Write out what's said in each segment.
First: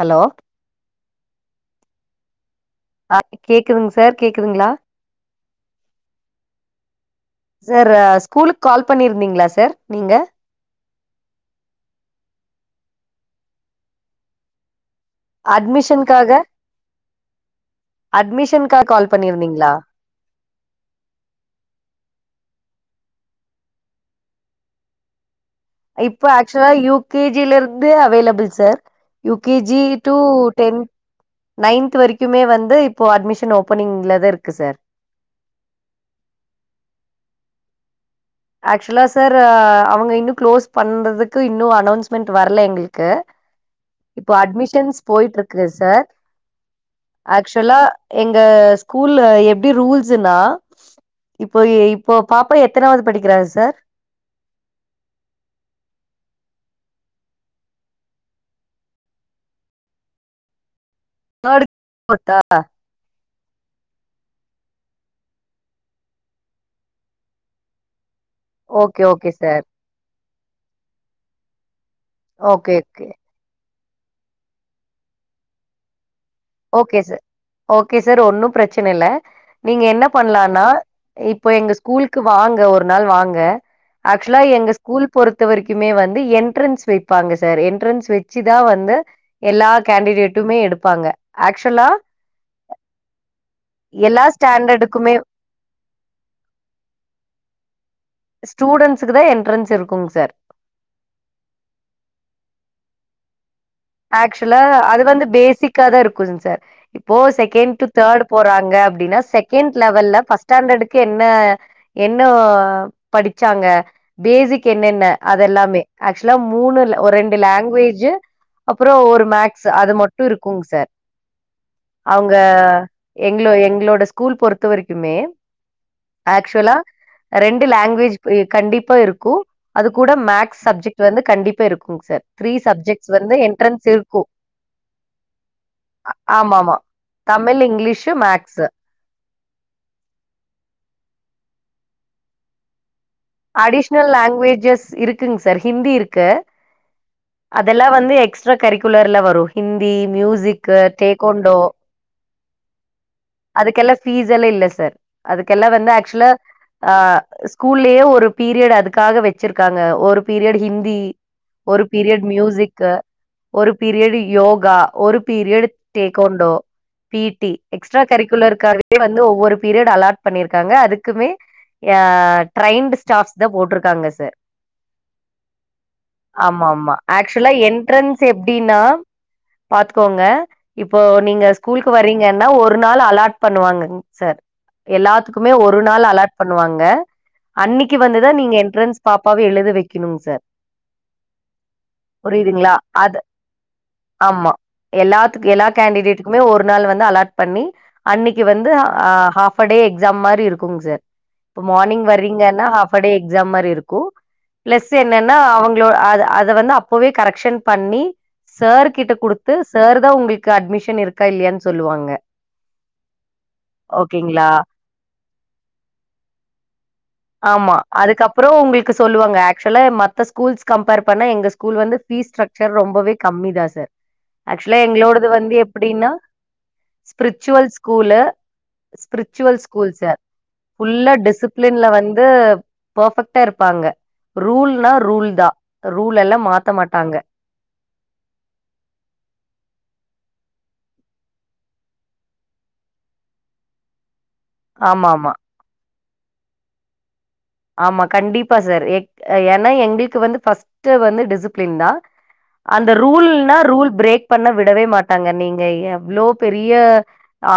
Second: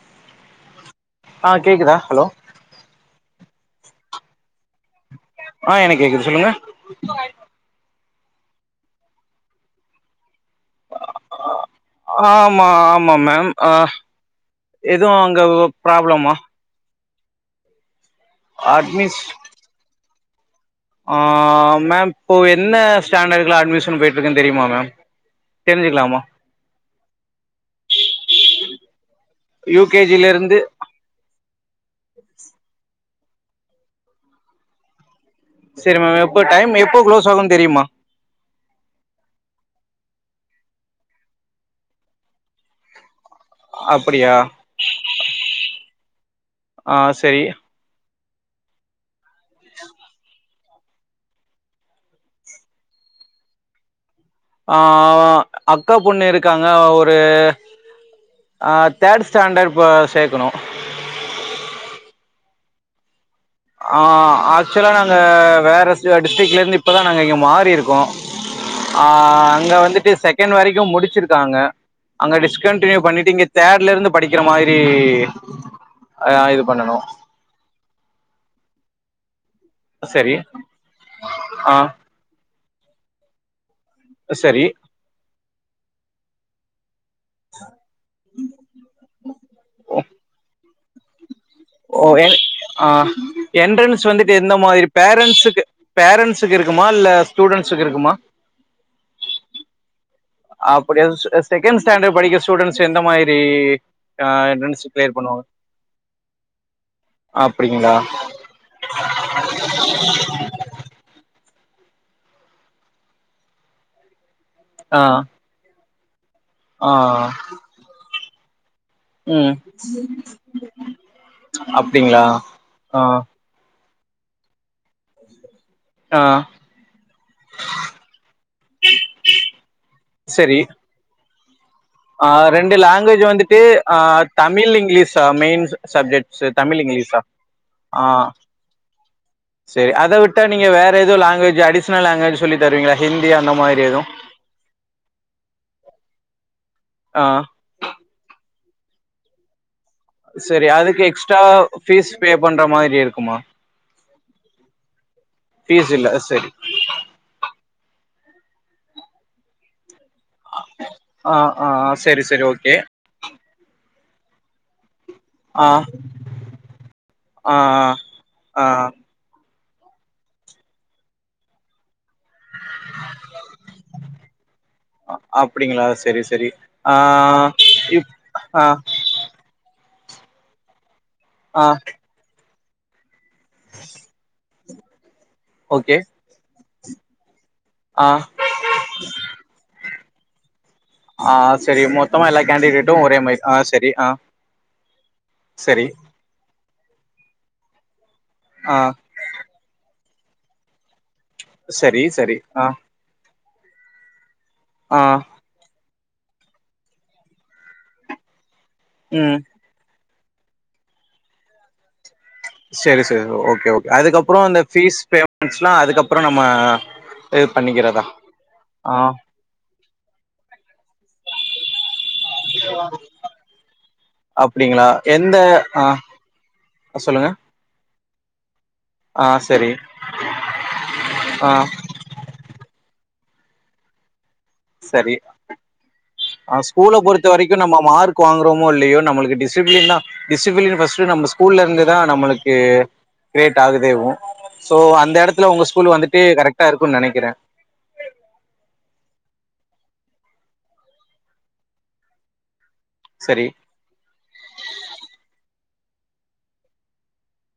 Hello ஆ கேக்குதா hello அ கேக்குதுங் சார் கேக்குதுங்களா ஆ எனக் கேக்குது சொல்லுங்க சார் அ ஸ்கூலுக்கு கால் பண்ணிருந்தீங்களா சார் நீங்க ஆமா ஆமா மேம் அ எதுவு அங்க ப்ராப்ளமா அட்மிஷன்கா கால் அட்மிஸ் பண்ணிருந்தீங்களா ஆ மேம் இப்போ என்ன ஸ்டாண்டர்ட்க்லா அட்மிஷன் போய்ட்டு இருக்குன் தெரியுமா மேம் தெரிஞ்சுக்கலாமா இப்போ ஆக்சுவலா யூ கே ஜி ல இருந்து available sir U K G to ten ninth வரைக்குமே வந்து இப்போ அட்மிஷன் ஓபனிங்ல தா இருக்கு சார் செரி மேம் எப்போ டைம் எப்போ க்ளோஸ் ஆகும்ன்னு தெரியுமா ஆக்சுவலா சார் அவுங்க இன்னு க்ளோஸ் பண்றதுக்கு இன்னு அனௌன்ஸ்மெண்ட் வர்ல எங்களுக்கு அப் இப்ப அட்மிஷன்ஸ் போய்ட்டு இருக்கு சார் ஆ சரி ஆக்சுவலா எங்க ஸ்கூல்ல எப்டி ரூல்ஸ்ன்னா இப்போ எ இப்போ பாப்பா எத்தானாவது படிக்கிறா சார் ஆ அக்கா பொண்ணு இருக்காங்க ஒரு அ தேர்ட் ஸ்டாண்டர்ட் இப்ப சேக்கணு தேர்டுக் போர்த்தா ஆ ஆக்சுவலா நாங்க வேற சே டிஸ்ட்ரிக்ல இருந்து இப்பதா நாங்க இங்க மாறிருக்கோ ஓகே ஆ ஓகே சார் அங்க வந்துட்டு செகண்ட் வரைக்கு முடிச்சிருக்காங்க அங்க ஓகே டிஸ்கண்டடினியூ ஓகே பண்ணிட்டு இங்க தேர்ட்ல இருந்து படிக்கிற மாரி ஓகே சார் ஓகே சார் ஒன்னு ப்ரச்சன இல்ல நீங்க என்ன சரி பண்லானா இப்ப எங்க ஆ ஸ்கூல்க்கு வாங்க ஒரு நாள் வாங்க ஆக்சுவலா சரி எங்க ஸ்கூல் பொறுத்த வரைக்குமே வந்து எண்ட்ரன்ஸ் வப் பாங்க சார் எண்ட்ரன்ஸ் வச்சு தா வந்து எல்லா கேண்டிடேட்டுமே எடுப்பாங்க ஆக்சுவலா ஓ எ அ எண்ட்ரன்ஸ் எல்லா வந்துட்டு எந்த மாரி ஸ்டாண்டர்டுக்குமே பேரண்ட்ஸுக்கு பேரண்ட்ஸுக்கு இருக்குமா இல்ல ஸ்டூடண்ட்ஸுக்கு இருக்குமா ஸ்டூடண்ட்ஸுக்குதா எண்ட்ரன்ஸ் இருக்குங் சார் அப்டியா செகண்ட் ஸ்டாண்டர்ட் படிக்கிற ஸ்டூடெண்ட்ஸ் எந்த மாரி ஆக்சுவலா அது வந்து பேசிக்காதா இருக்கு சார் இப்போ செகண்ட் டூ அப்படிங்களா தேர்ட் போறாங்க அப்டின்னா செகண்ட் லெவல்ல ஃபர்ஸ்ட் ஸ்டாண்டர்டுக்கு என்ன என்ன படிச்சாங்க பேசிக் ஆ கென்னென்ன அதல்லாமே ஆக்சுவலா மூணு ஆ லா ஒரு ரெண்டு லாங்வேஜ்ஜூ அப்றோ ஒரு ம் மேக்ஸ் அது மட்டு இருக்குங் சார் அப்டிங்களா அவ்ங்க ஆ எங் களோ எங்களோட ஸ்கூல் பொறுத்த வரைக்குமே ஆ ஆக்சுவலா ரெண்டு லாங்வேஜ் இப் ஏ கண்டிப்பா இருக்கு அது கூட சரி மேக்ஸ் சப்ஜெக்ட் வந்து கண்டிப்பா இருக்கு ஆ ரெண்டு லாங்குவேஜ்ஜி வந்துட்டு [unintelligible] அ இருக்கு தமிழ் இங்கிலீஸா மெயின் சப்ஜெக்ட்ஸ் ஆமாமா தமிழ் இங்கிலீஸா தமிழ், ஆ இங்கிலீஷு, மேக்ஸு. செரி அத விட்டா நீங்க வேற எது லாங்வேஜ் அடிஸ்னல் லாங்வேஜ் சொல்லி தர்வீங்களா ஹிந்தி அந்த மாரி எது லாங்வேஜஸ் இருக் குங்க சார் ஹிந்தி இருக்கு ஆ அதெல்லா வந்து எக்ஸ்ட்ரா கரிக்குலர்ல வரு ஹிந்தி சரி மியூசிக்கு அதுக்கு எக்ஸ்ட்ரா டேகோண்டோ ஃபீஸ் பே பண்ற மாரி இருக்குமா அதுக்கெல்லா ஃபீஸ் எல்லா இல்ல சார் அதுக்கெல்லா வந்து ஃபீஸ் இல்ல ஆக்சுலா சரி ஆ ஸ்கூல்லயே ஒரு பீரியட் அதுக்காக வச்சிருக்காங்க ஒரு பீரியட் ஹிந்தி ஆ ஆ ஒரு ஆ, சரி பீரியட் சரி ஓகே மியூசிக்கு ஒரு பீரியட் யோகா ஒரு ஆ பீரியட் டேக்கோண்டோ பி டி ஆ எக்ஸ்ட்ரா ஆ கரிக்குலர்காகவே வந்து ஒவ்வொரு பீரியட் அலாட் பண்ணியிருக்காங்க அதுக்குமே யா ட்ரைண்டு ஸ்டாஃப்ஸ் தா போட்ருக்காங்க சார் அ- அப்படிங்களா சரி சரி ஆமா ஆமா ஆ ஆக்சுவலா இப் என்ட்ரன்ஸ் ஆ எப்டினா பாத்துக்கோங்க இப்போ நீங்க ஆ ஸ்கூலுக்கு வர்றீங்கன்னா ஒரு நாள் அலாட் பண்ணுவாங்கங்க சார் எல்லாத்துக்குமே ஒரு ஓகே நாள் அலாட் பண்ணுவாங்க அன்னைக்கு ஆ வந்துதா நீங்க என்ட்ரன்ஸ் பாப்பாவ எழுத வெக்கணு சார் ஆ சேரி மொத்தமா எல்லா புரியுதுங்களா கேண்டிடேட்டு ஒரே மாரி ஆ சேரி ஆ எல்லாத்துக் எல்லா சரி கேண்டிடேட்டுக்குமே ஒரு நாள் வந்து அலாட் பண்ணி அன்னைக்கு வந்து ஆ ஹாவ் ப்டே எக்ஸாம் மாரி இருக்குங்க சார் இப்ப சரி மார்னிங் சரி ஆ வர்றீங்கன்னா ஹாப் டே எக்ஸாம் மாரி இருக்கு ப்ளஸ் ஆ எனன்னா அவுங் க அத அத வந்து அப்பவே கரெக்க்ஷன் பண்ணி சார் கிட்ட ம் குடுத்து சார்தா உங்களுக்கு அட்மிஷன் இருக்கா இல்லயானு சொல்லுவாங்க சேரி சேரி ஓகே ஓகே அதுக்கப்றோ ஓகேங்களா இந்த ஃபீஸ் பேமெண்ட்ஸ்லா அதுக்கப்றோ நம்ம இது ஆமா பண்ணிக்கிறதா அதுக்கப்றோ உங்களுக்கு ஆ சொல்லுவாங்க ஆக்சுவலா மத்த ஸ் ஸ்கூல்ஸ் கம்பேர் பண்ணா எங்க ஸ்கூல் வந்து ஃபீஸ் ஸ்ட்ரக்சர் ரொம்பவே கம்மி தா சார் ஆக்சுவலா அப்டிங்களா எங்களோடது எந்த வந்து ஆ எப்டினா சொல்லுங்க ஸ்பிரிட்சுவல் ஸ்கூலு ஆ ஸ்பிரிச்சுவல் சரி ஸ்கூல் சார் ஃபுல்லா ஆ டிஸிப்ளின்ல வந்து பர்ஃபெக்ட்டா இருப்பாங்க ரூல்னா சரி ரூல்தா ரூல் எல்லா ஆ மாத்த ஸ்கூல மாட்டாங்க பொறுத்த வரைக்கு நம்ம மார்க் வாங்குறாமோ இல்லையோ நம்மளுக்கு டிசிப்ளின் தா டிசிப்ளின் ஃபர்ஸ்ட் நம்ப ஸ்கூல்ல இருந்து தா நம்மளுக்கு கிரியேட் ஆகுதேவு சோ ஆமா அந்த ஆமா இடத்துல உங்க ஸ்கூல் வந்துட்டு கரெக்டா இருக்குனு நெனைக்குறே ஆமா கண்டிப்பா சார் ஏ ஏனா எங்களுக்கு வந்து ஃபர்ஸ்ட் வந்து டிசிப்ளின் தா அந்த சரி ரூல்னா ரூல் பிரேக் பண்ண விடவே மாட்டாங்க நீங்க எவ்ளோ பெரிய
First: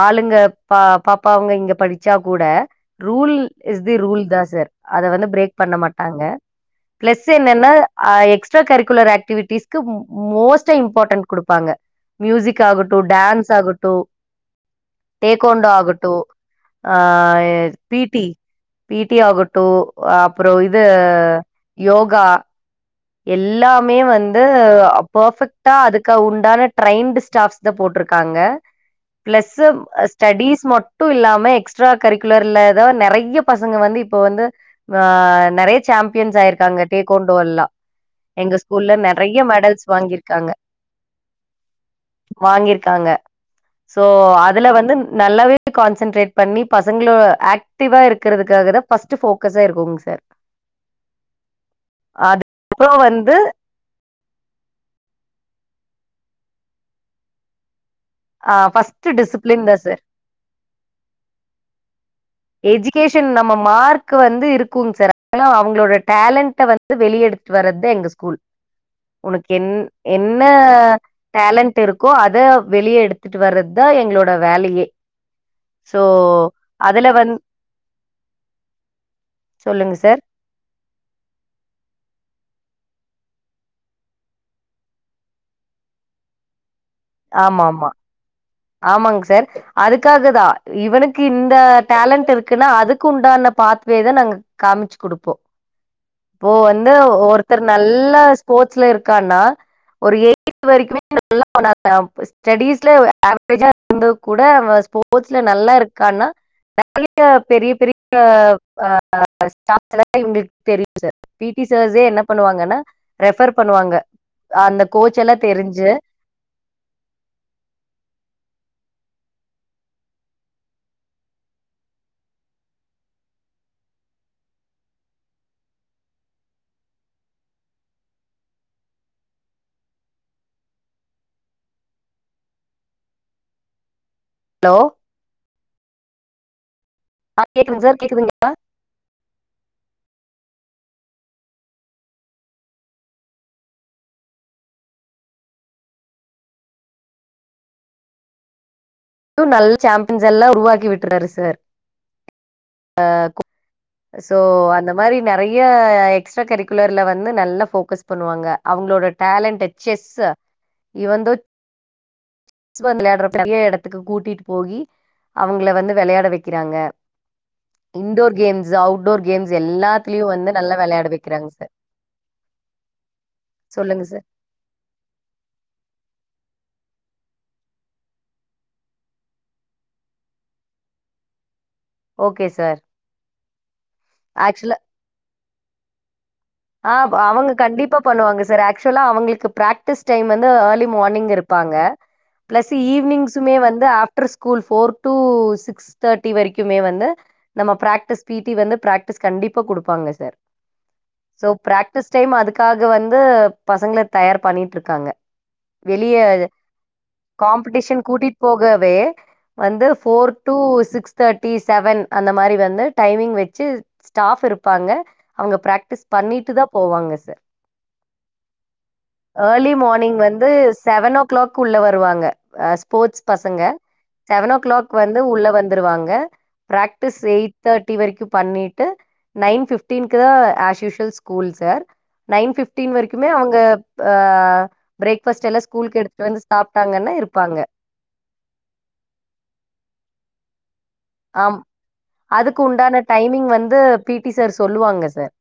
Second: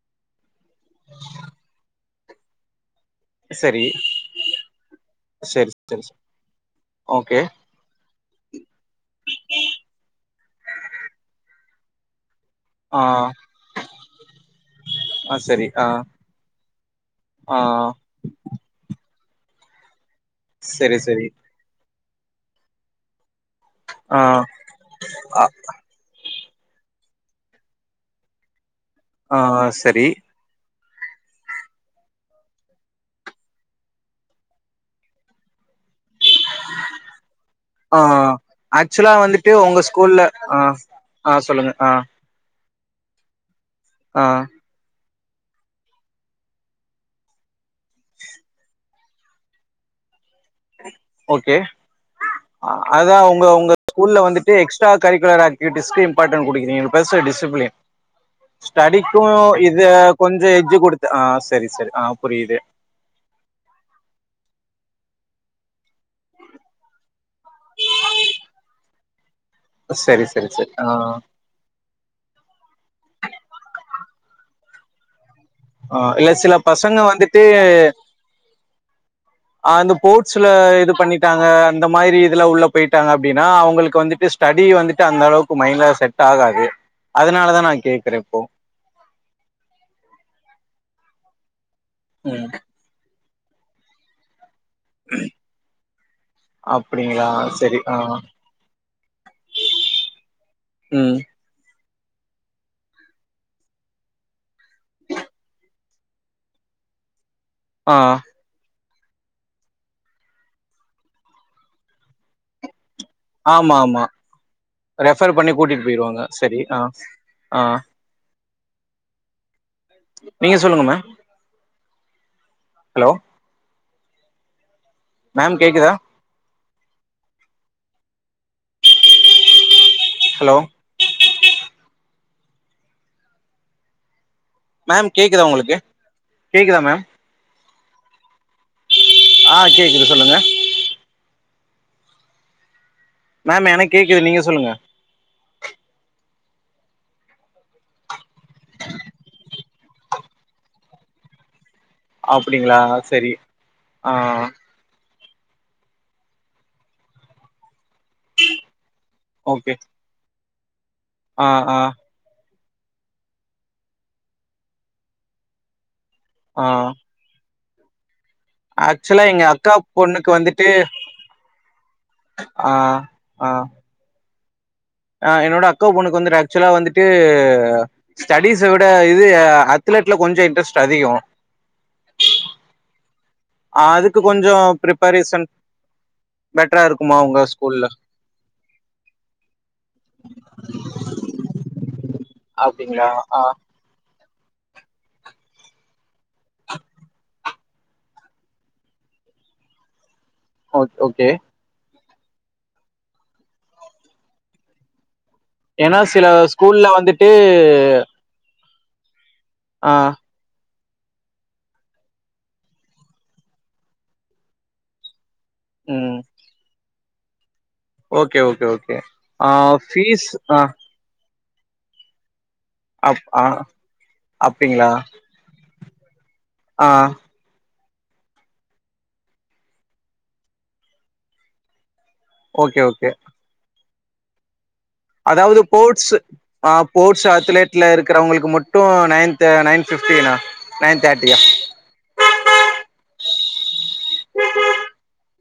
ஆளுங்க பா பாப்பா அவுங்க இங்க படிச்சா கூட ரூல் இஸ் சரி தி ரூல் தா சார் அத வந்து பிரேக் சரி பண்ண சரி மாட்டாங்க ப்ளஸ் ஓகே எனன்னா ஆ எக்ஸ்ட்ரா கரிக்குலர் ஆக்டிவிட்டிஸ்கு மோஸ்டா இம்பார்டண்ட் குடுப்பாங்க மியூசிக் ஆகடு ஆ டான்ஸ் ஆகடு ஆ சரி டேக்கோண்டோ ஆ ஆகடு ஆ ஆ பி டி பி டி ஆகடு அப் அப்றோ இது சரி சரி யோகா எல்லாமே ஆ வந்து அ ஆ பர்ஃபெக்ட் டா அதுக்கு உண்டான ட்ரெயின்டு் ஸ்டாஃப்ஸ் தா போடுருக்காங்க ஆ ப்ளஸ்சு சரி ஸ்டடிஸ் மட் டும் இல்லாம எக்ஸ்ட்ரா கரிக்குலர்ல தா நெறைய பசங்க வந்து இப்ப வந்து ஆ நெறைய சாம்பியன்ஸ் ஆயிருக்காங்க டேக்கோண்டோலா ஆ ஆக்சுவலா வந்துட்டு உங்க ஸ்கூல்ல ஆ ஆ சொல்லுங்க ஆ வாங்கிருக்காங்க சோ ஆ அதுல வந்து நல்லாவே கான்சென்ட்ரேட் பண்ணி பசங்களோ ஆக்டிவா இருக்கறதுக்காக தா ஃபஸ்ட்டு ஃபோக்கஸா இருக்குங்க சார் ஓகே அதுக்கப்புறம் அதா வந்து உங்க உங்க ஸ்கூல்ல வந்துட்டு எக்ஸ்ட்ரா கரிக்குலர் ஆக்டிவிட்டிஸ்கு இம்பார்டண்ட் குடுக்கறீங்க பிளஸ்ஸ டிசிப்ளின் ஆ ஃபர்ஸ்ட்டு ஸ்டடிக்கு டிசிப்ளின் தான் சார். இது கொஞ்சோ எட்ஜு குடுத்து ஆ செரி செரி ஆ புரியுது எஜுகேஷன் நம்ம மார்க் வந்து இருக்கும் சார் ஆனா அவுங்களோட டேலண்ட வந் து வெளிய எடுத்துட்டு வர்றதுதா எங்க ஸ்கூல் உனக்கு என் சரி என்ன சரி சரி ஆ டேலண்ட் இருக்கோ அத வெளிய எடுத்துட்டு வர்றதா எங்களோட வேலயே ஆ இல்ல சில பசங்க அதுல வந் வந்துட்டு அ அந்த சொல்லுங்க சார் போட்ஸ் இதுல இது பண்ணிட்டாங்க அந்த மாரி இதுல உள்ள போயிட்டாங்க அப்டின்னா அவுங்களுக்கு வந்துட்டு ஸ்டடி வந்துட்டு அந்த அளவுக்கு மைண்டல செட் ஆகாது அதனால தா ஆமா நா ஆமா கேட்கற இப்போ ஆமாங்க சர் அதுக்காக தா இவனுக்கு இந்த டேலன்ட் ம் இருக்குன்னா அதுக் குண்டான பாத்வேவ நாங்க காமிச்சு குடுப்போ இப்போ வந்து அப்டிங்களா ஒருத்தர் சரி ஆ நல்லா ஸ்போர்ட்ஸ்ல இருக்கான்னா ஒரு எய்ட்த் வரைக்குமே ம் நல்லா பன்னாங்க ஸ்டடீஸ்ல ஒரு ஆவரேஜா இருந்து கூட அவே ஸ்போட்ஸ்ல நல்லா இருக்கான்னா கல்யாண பெரிய பெரிய ஆ ஆ ஆ ஸ்டாஃப்க எல்லாத்தயு இவுங்களுக்கு தெரியும் சார். பி டி சர்ஸே என்ன பண்ணுவாங்கன்னா ரெஃபர் ஆமா பண்ணுவாங்க ஆமா அந்த கோச் ரெஃபர் எல்லாம் பண்ணி தெரிஞ்சு கூட்டிட்போயிருவாங்க செரி ஆ ஆ நீங்க சொல்லுங்க மா ஹலோ மேம் கேக்குதா ஹலோ ஹலோ மேம் கேக்குதா உங்களுக்கு கேக்குதா மேம் ஆஹ் கேக்குதுங்க சார் கேக்குதுங்களா ஆஹ் கேக்குது சொல்லுங்க மேம் எனக்கு கேக்குது நீங்க சொல்லுங்க இவரு நல்ல சாம்பியன்ஸ் எல்லா உருவாக்கி விட்டுர்றாரு சார் அப்டிங்களா ஆஹ் சரி கொ ஆ சோ அந்த இது மாரி நெறைய எக்ஸ்ட்ரா கரிக்குலர்ல வந்து நல்லா ஃபோக்கஸ் பண்ணுவாங்க அவுங்களோட டேலண்ட்டு ஓகே செஸ் இவந்தோ ஆ ஆ ஸ்பந்து வெளையாட்ரப்ப பெரிய எடத்துக்கு கூட்டிட்டு போயி அவுங்கள வந்து வெளையாட வெக்கிறாங்க ஆ இன்டோர் கேம்ஸ் ஆக்சுவலா அவுட்டோர் எங்க கேம்ஸ் அக்கா எல்லாத்துலயு பொண்ணுக்கு வந்து வந்துட்டு நல்லா வெளையாட வெக்கிறாங்க சார் ஆ ஆ சொல்லுங்க சார் ஆ என்னோட அக்கா பொண்ணுக்கு வந்துட்டு ஆக்சுவலா வந்துட்டு ஸ்டடிஸ்விட இது அத்லெட்ல கொஞ்சோ இன்ட்ரெஸ்ட் அதிகோ ஓகே சார் அதுக்கு கொஞ்சோ ஆக்சுவலா ப்ரிப்பரேஸன் ஆப் அவுங்க கண்டிப்பா பண்ணுவாங்க சார் ஆக்சுவலா அவுங்களுக்கு பிராக்டிஸ் டைம் வந்து ஏர்லி மோனிங் இருப்பாங்க பிளஸ் அப்டிங்களா ஆ ஈவ்னிங்ஸுமே வந்து ஆப் after school four to six தேட்டி வரைக்குமே வந்து நம்ம பிராக்டிஸ் பி டி வந்து பிராக்டிஸ் கண்டிப்பா குடுப்பாங்க சார் ஓக் okay so practice time அதுக்காக வந்து பசங்கள தயார் பண்ணிட்ருக்காங்க ஏன்னா வெளிய சில ஸ்கூல்ல வந்துட்டு காம்ப்பிடிஷன் கூட்டிட்ப்போகவே வந்து ஆ ஃபோர் டூ சிக்ஸ் தேட்டி செவன் அந்த மாரி வந்து டைமிங் வச்சு ஸ்டாஃப் இருப்பாங்க அவுங்க பிராக்டிஸ் பண்ணிட்டு தா போவாங்க சார் ஓக்கே ஓக்கே ஓக்கே ஆ ஏர்லி மார்னிங் ஃபீஸ் வந்து அ செவன் ஓ கிளாக் உள்ள வருவாங்க ஆ அப் ஸ்போட்ஸ் ஆ பசங்க செவன் ஓ அப்டிங்களா கிளாக் வந் து உள்ள வந்துருவாங்க ஆ பிராக்டிஸ் எய்ட் தேட்டி வரைக்கு பண்ணிட்டு நைன் ஃபிஃப்டீன்க்கு as usual school sir nine okay fifteen okay வரைக்குமே அவுங்க ப அதாவது போட்ஸ் ஆ போட்ஸ் இருப்பாங்க அத்தலெட்ல இருக்கறவங்களுக்கு மட் டூ நைன்த்த நைன் ஃபிஃப்டீனா நைன் தேட்டி ஆம் அதுக்கு உண்டான டைமிங் வந்து பி டி சார் சொல்லுவாங்க சார்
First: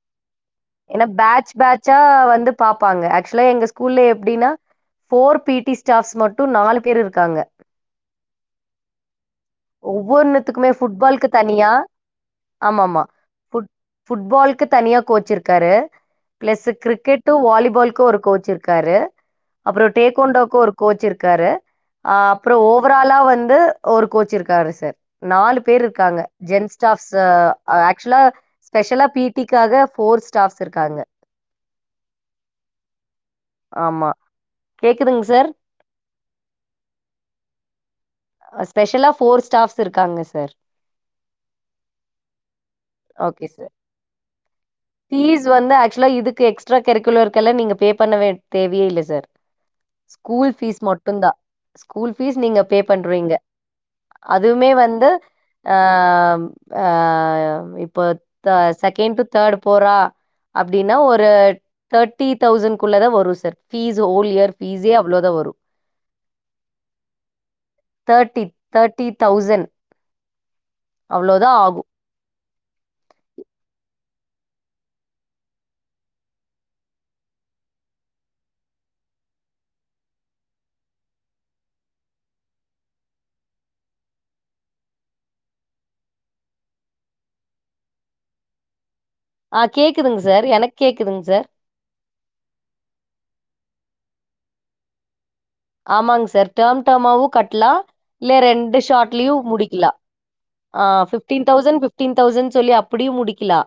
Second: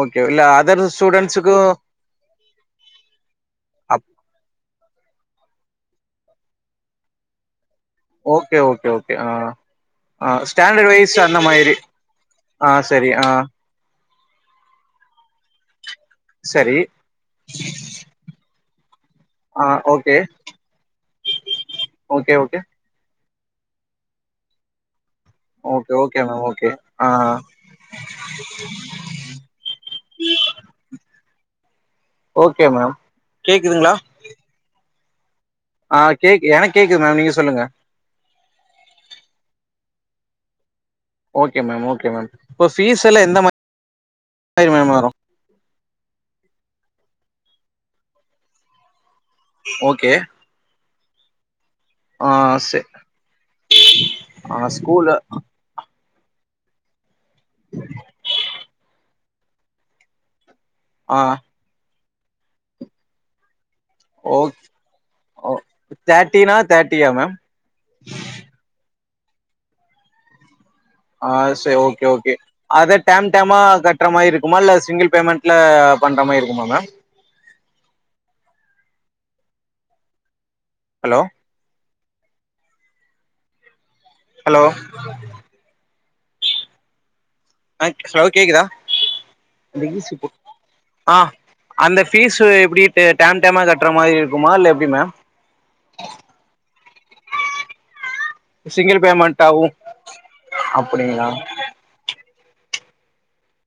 ஓக்கே இல்ல அதர் ஸ்டூடன்ஸுக்கு ச்சா வந்து பாப்பாங்க ஆக்சுலா எங்க ஸ்கூல்ல அப் எப்டின்னா ஃபோர் பீட்டி ஸ்டாஃப்ஸ் மட்டு நாலு பேரு இருக்காங்க ஓக்கே ஓக்கே ஓக்கே ஆ ஆ ஒவ்வொன்த்துக்குமே ஸ்டாண்டர்ட் வைஸ் ஃபுட்பால்க்கு அந்த தனியா மாரி ஆ ஆமாமா சரி ஆ ஃபுட்பால்க்கு தனியா கோச் இருக்காரு பிளஸ் சரி கிரிக்கெட்டு வாலிபால்க் ஒரு கோச் இருக்காரு ஆ அப்றோ ஓகே டேகொண்டோக்கு ஒரு கோச் இருக்காரு அ ஓகே அப்றோ ஓகே ஓ ஓவராலா வந்து ஒரு கோச் இருக்காரு சார் நாலு பேரு ஓகே இருக்காங்க ஓகே மேம் ஓகே ஜென்ஸ் ஆ ஸ்டாஃப்ஸூ ஆக்சுலா ஸ்பெஷலா பீட்டிக்காக ஃபோர் ஸ்டாஃப்ஸ் இருக்காங்க ஓக்கே மேம் கேக்குதுங்களா ஆமா கேக்குதுங் சார் ஆ கேக் எனக் கேக்குது மேம் நீங்க சொல்லுங்க அ ஸ்பெஷலா ஃபோர் ஸ்டாஃப்ஸ் இருக்காங்க sir okay ma'am okay ma'am இப்ப பீஸலா எந்த ஓகே மா சார் ஃபீஸ் வந்து ஆக்சுலா இதுக்கு எக்ஸ்ட்ரா கரிக்குலர்கெல்லா நீங்க பே பண்ணவே தேவையே இல்ல சார் ஓகே ஸ்கூல் ஃபீஸ் மட்டுந்தா ஸ்கூல் ஆ ஃபீஸ் நீங்க பே சே பண்றீங்க ஆ அதுமே வந்து ஸ்கூல்ல ஆம் ஆ இப்போ த செகெண்ட் டு தேடு போறா அப்டின்னா ஆ ஒரு தேட்டி தௌசன்க்குள்ளர வரு சர் ஃபீஸ் ஹோல் ஓ இயர் ஃபீஸே அவ்ளோதா ஓ வரு தேர்ட்டினா தேர்ட்டியா மேம் தேட்டி தேட்டி தௌசன் ஆ சே ஓக்கே ஓக்கே அத டேம் டேமா கட்ற மாறி இருக்குமா இல்ல சிங்கிள் பேமெண்ட்ல பண்ற மாறி இருக்குமா மேம் ஹலோ ஹலோ ஆ ஆக் சவு கேக்குதா ஆ அந்த ஈசி கேக்குதுங் போ சார் எனக்கு ஆ கேக்குதுங் சார் அந்த ஃபீஸ்ஸு எப்டி டே டேம் டேமா கட்ற மாறி இருக்குமா இல்ல எப்டி மேம் ஆமாங் சார் டேம் டேமாவு கட்லா இல்ல ரெண்டு சிங்கிள் ஷாட்லயு பேமெண்ட்டாவு முடிக்ல்லா ஆ அப்டிங்களா பிஃப்டீன் தௌசண்ட் பிப்டீன் தௌசண் சொல்லி அப்டியு முடிக்கிலா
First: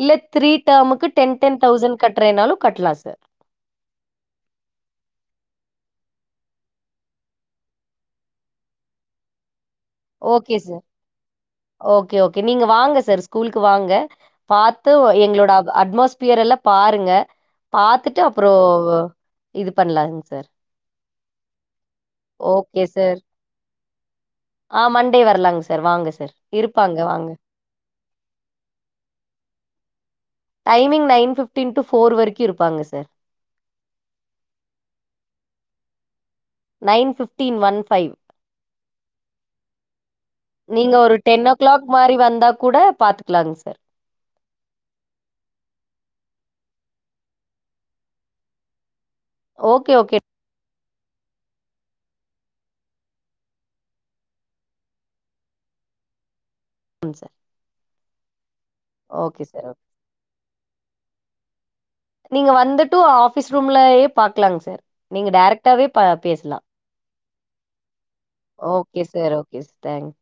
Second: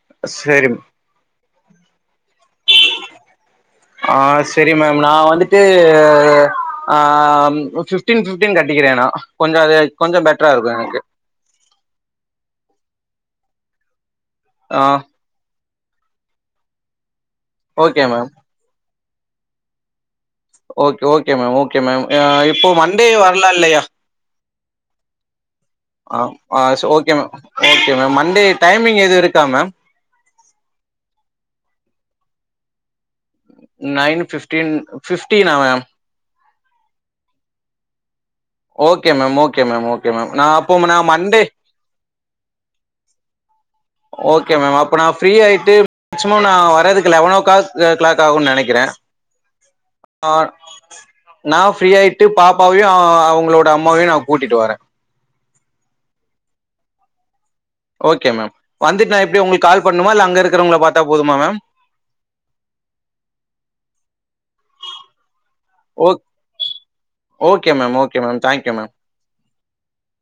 இல்ல த்ரீ சரி ம் டேம்க்கு டென் டென் தௌசண் கட்றேனாலு கட்லா சார் ஆ செரி மேம் நா வந்துட்டு ஆ பிப்டீன் பிப்டீன் கட்டிக்கிறே நா கொஞ்சோ அது ஐ ஓகே சார் ஓகே ஓகே நீங்க வாங்க சார் ஸ்கூலுக்கு வாங்க ஆ பாத்து ஒ எங்களோட அட்மாஸ்பியரெல்லா பாருங்க ஓகே பாத்துட்டு மேம் அப்றோ இது பண்லாங் okay okay ma'am okay ma'am அ இப்போ ஓகே மண்டே சார் வரலா இல்லையா ஆ மண்டே வரலாங்க சார் வாங்க ஆ சார் ஆ இருப்பாங்க ஓகே வாங்க ma'am okay ma'am Monday timing எது இருக்கா ma'am timing nine fifteen to four வரைக்கு இருப்பாங்க சார் நைன் பிஃப்டீன் பிஃப்டீனா ma'am nine fifteen one five okay ma'am okay ma'am okay ma'am நான் அப்போ நீங்க நான் ஒரு மண்டே டென் ஓ க்ளாக் மாரி வந்தா கூட பாத்துக்கலாங்க சார் ஓகே மேம் அப்ப நா ஃப்ரீ ஆய்ட்டு மேக்சிமம் நா வரதுக்கு லெவன் ஓ காள்க் அ க்ளாக் ஆகுன்னு நெனைக்கிறே ஓகே ஓகே அ நா ஃப்ரீ ஆயிட்டு பாப்பாவையு அவுங்களோட அம்மாவையு நா கூட்டிட்டு வரே ம் சார் ஓகே மேம் வந்துட்டு நா எப்டி ஓகே உங்களுக்கு சார் கால் பண்ணனுமா இல்ல அங்க இருக்குறவுங்கல பாத்தா போதுமா மேம் நீங்க வந்துட்டு ஆபிஸ் ரூம்லயே பாக்கலாங்க சார் நீங்க டைரெக்டாவே ப ஓ பேசலா okay ma'am okay ma'am thank you ma'am okay sir okay ஸ் தேங்க்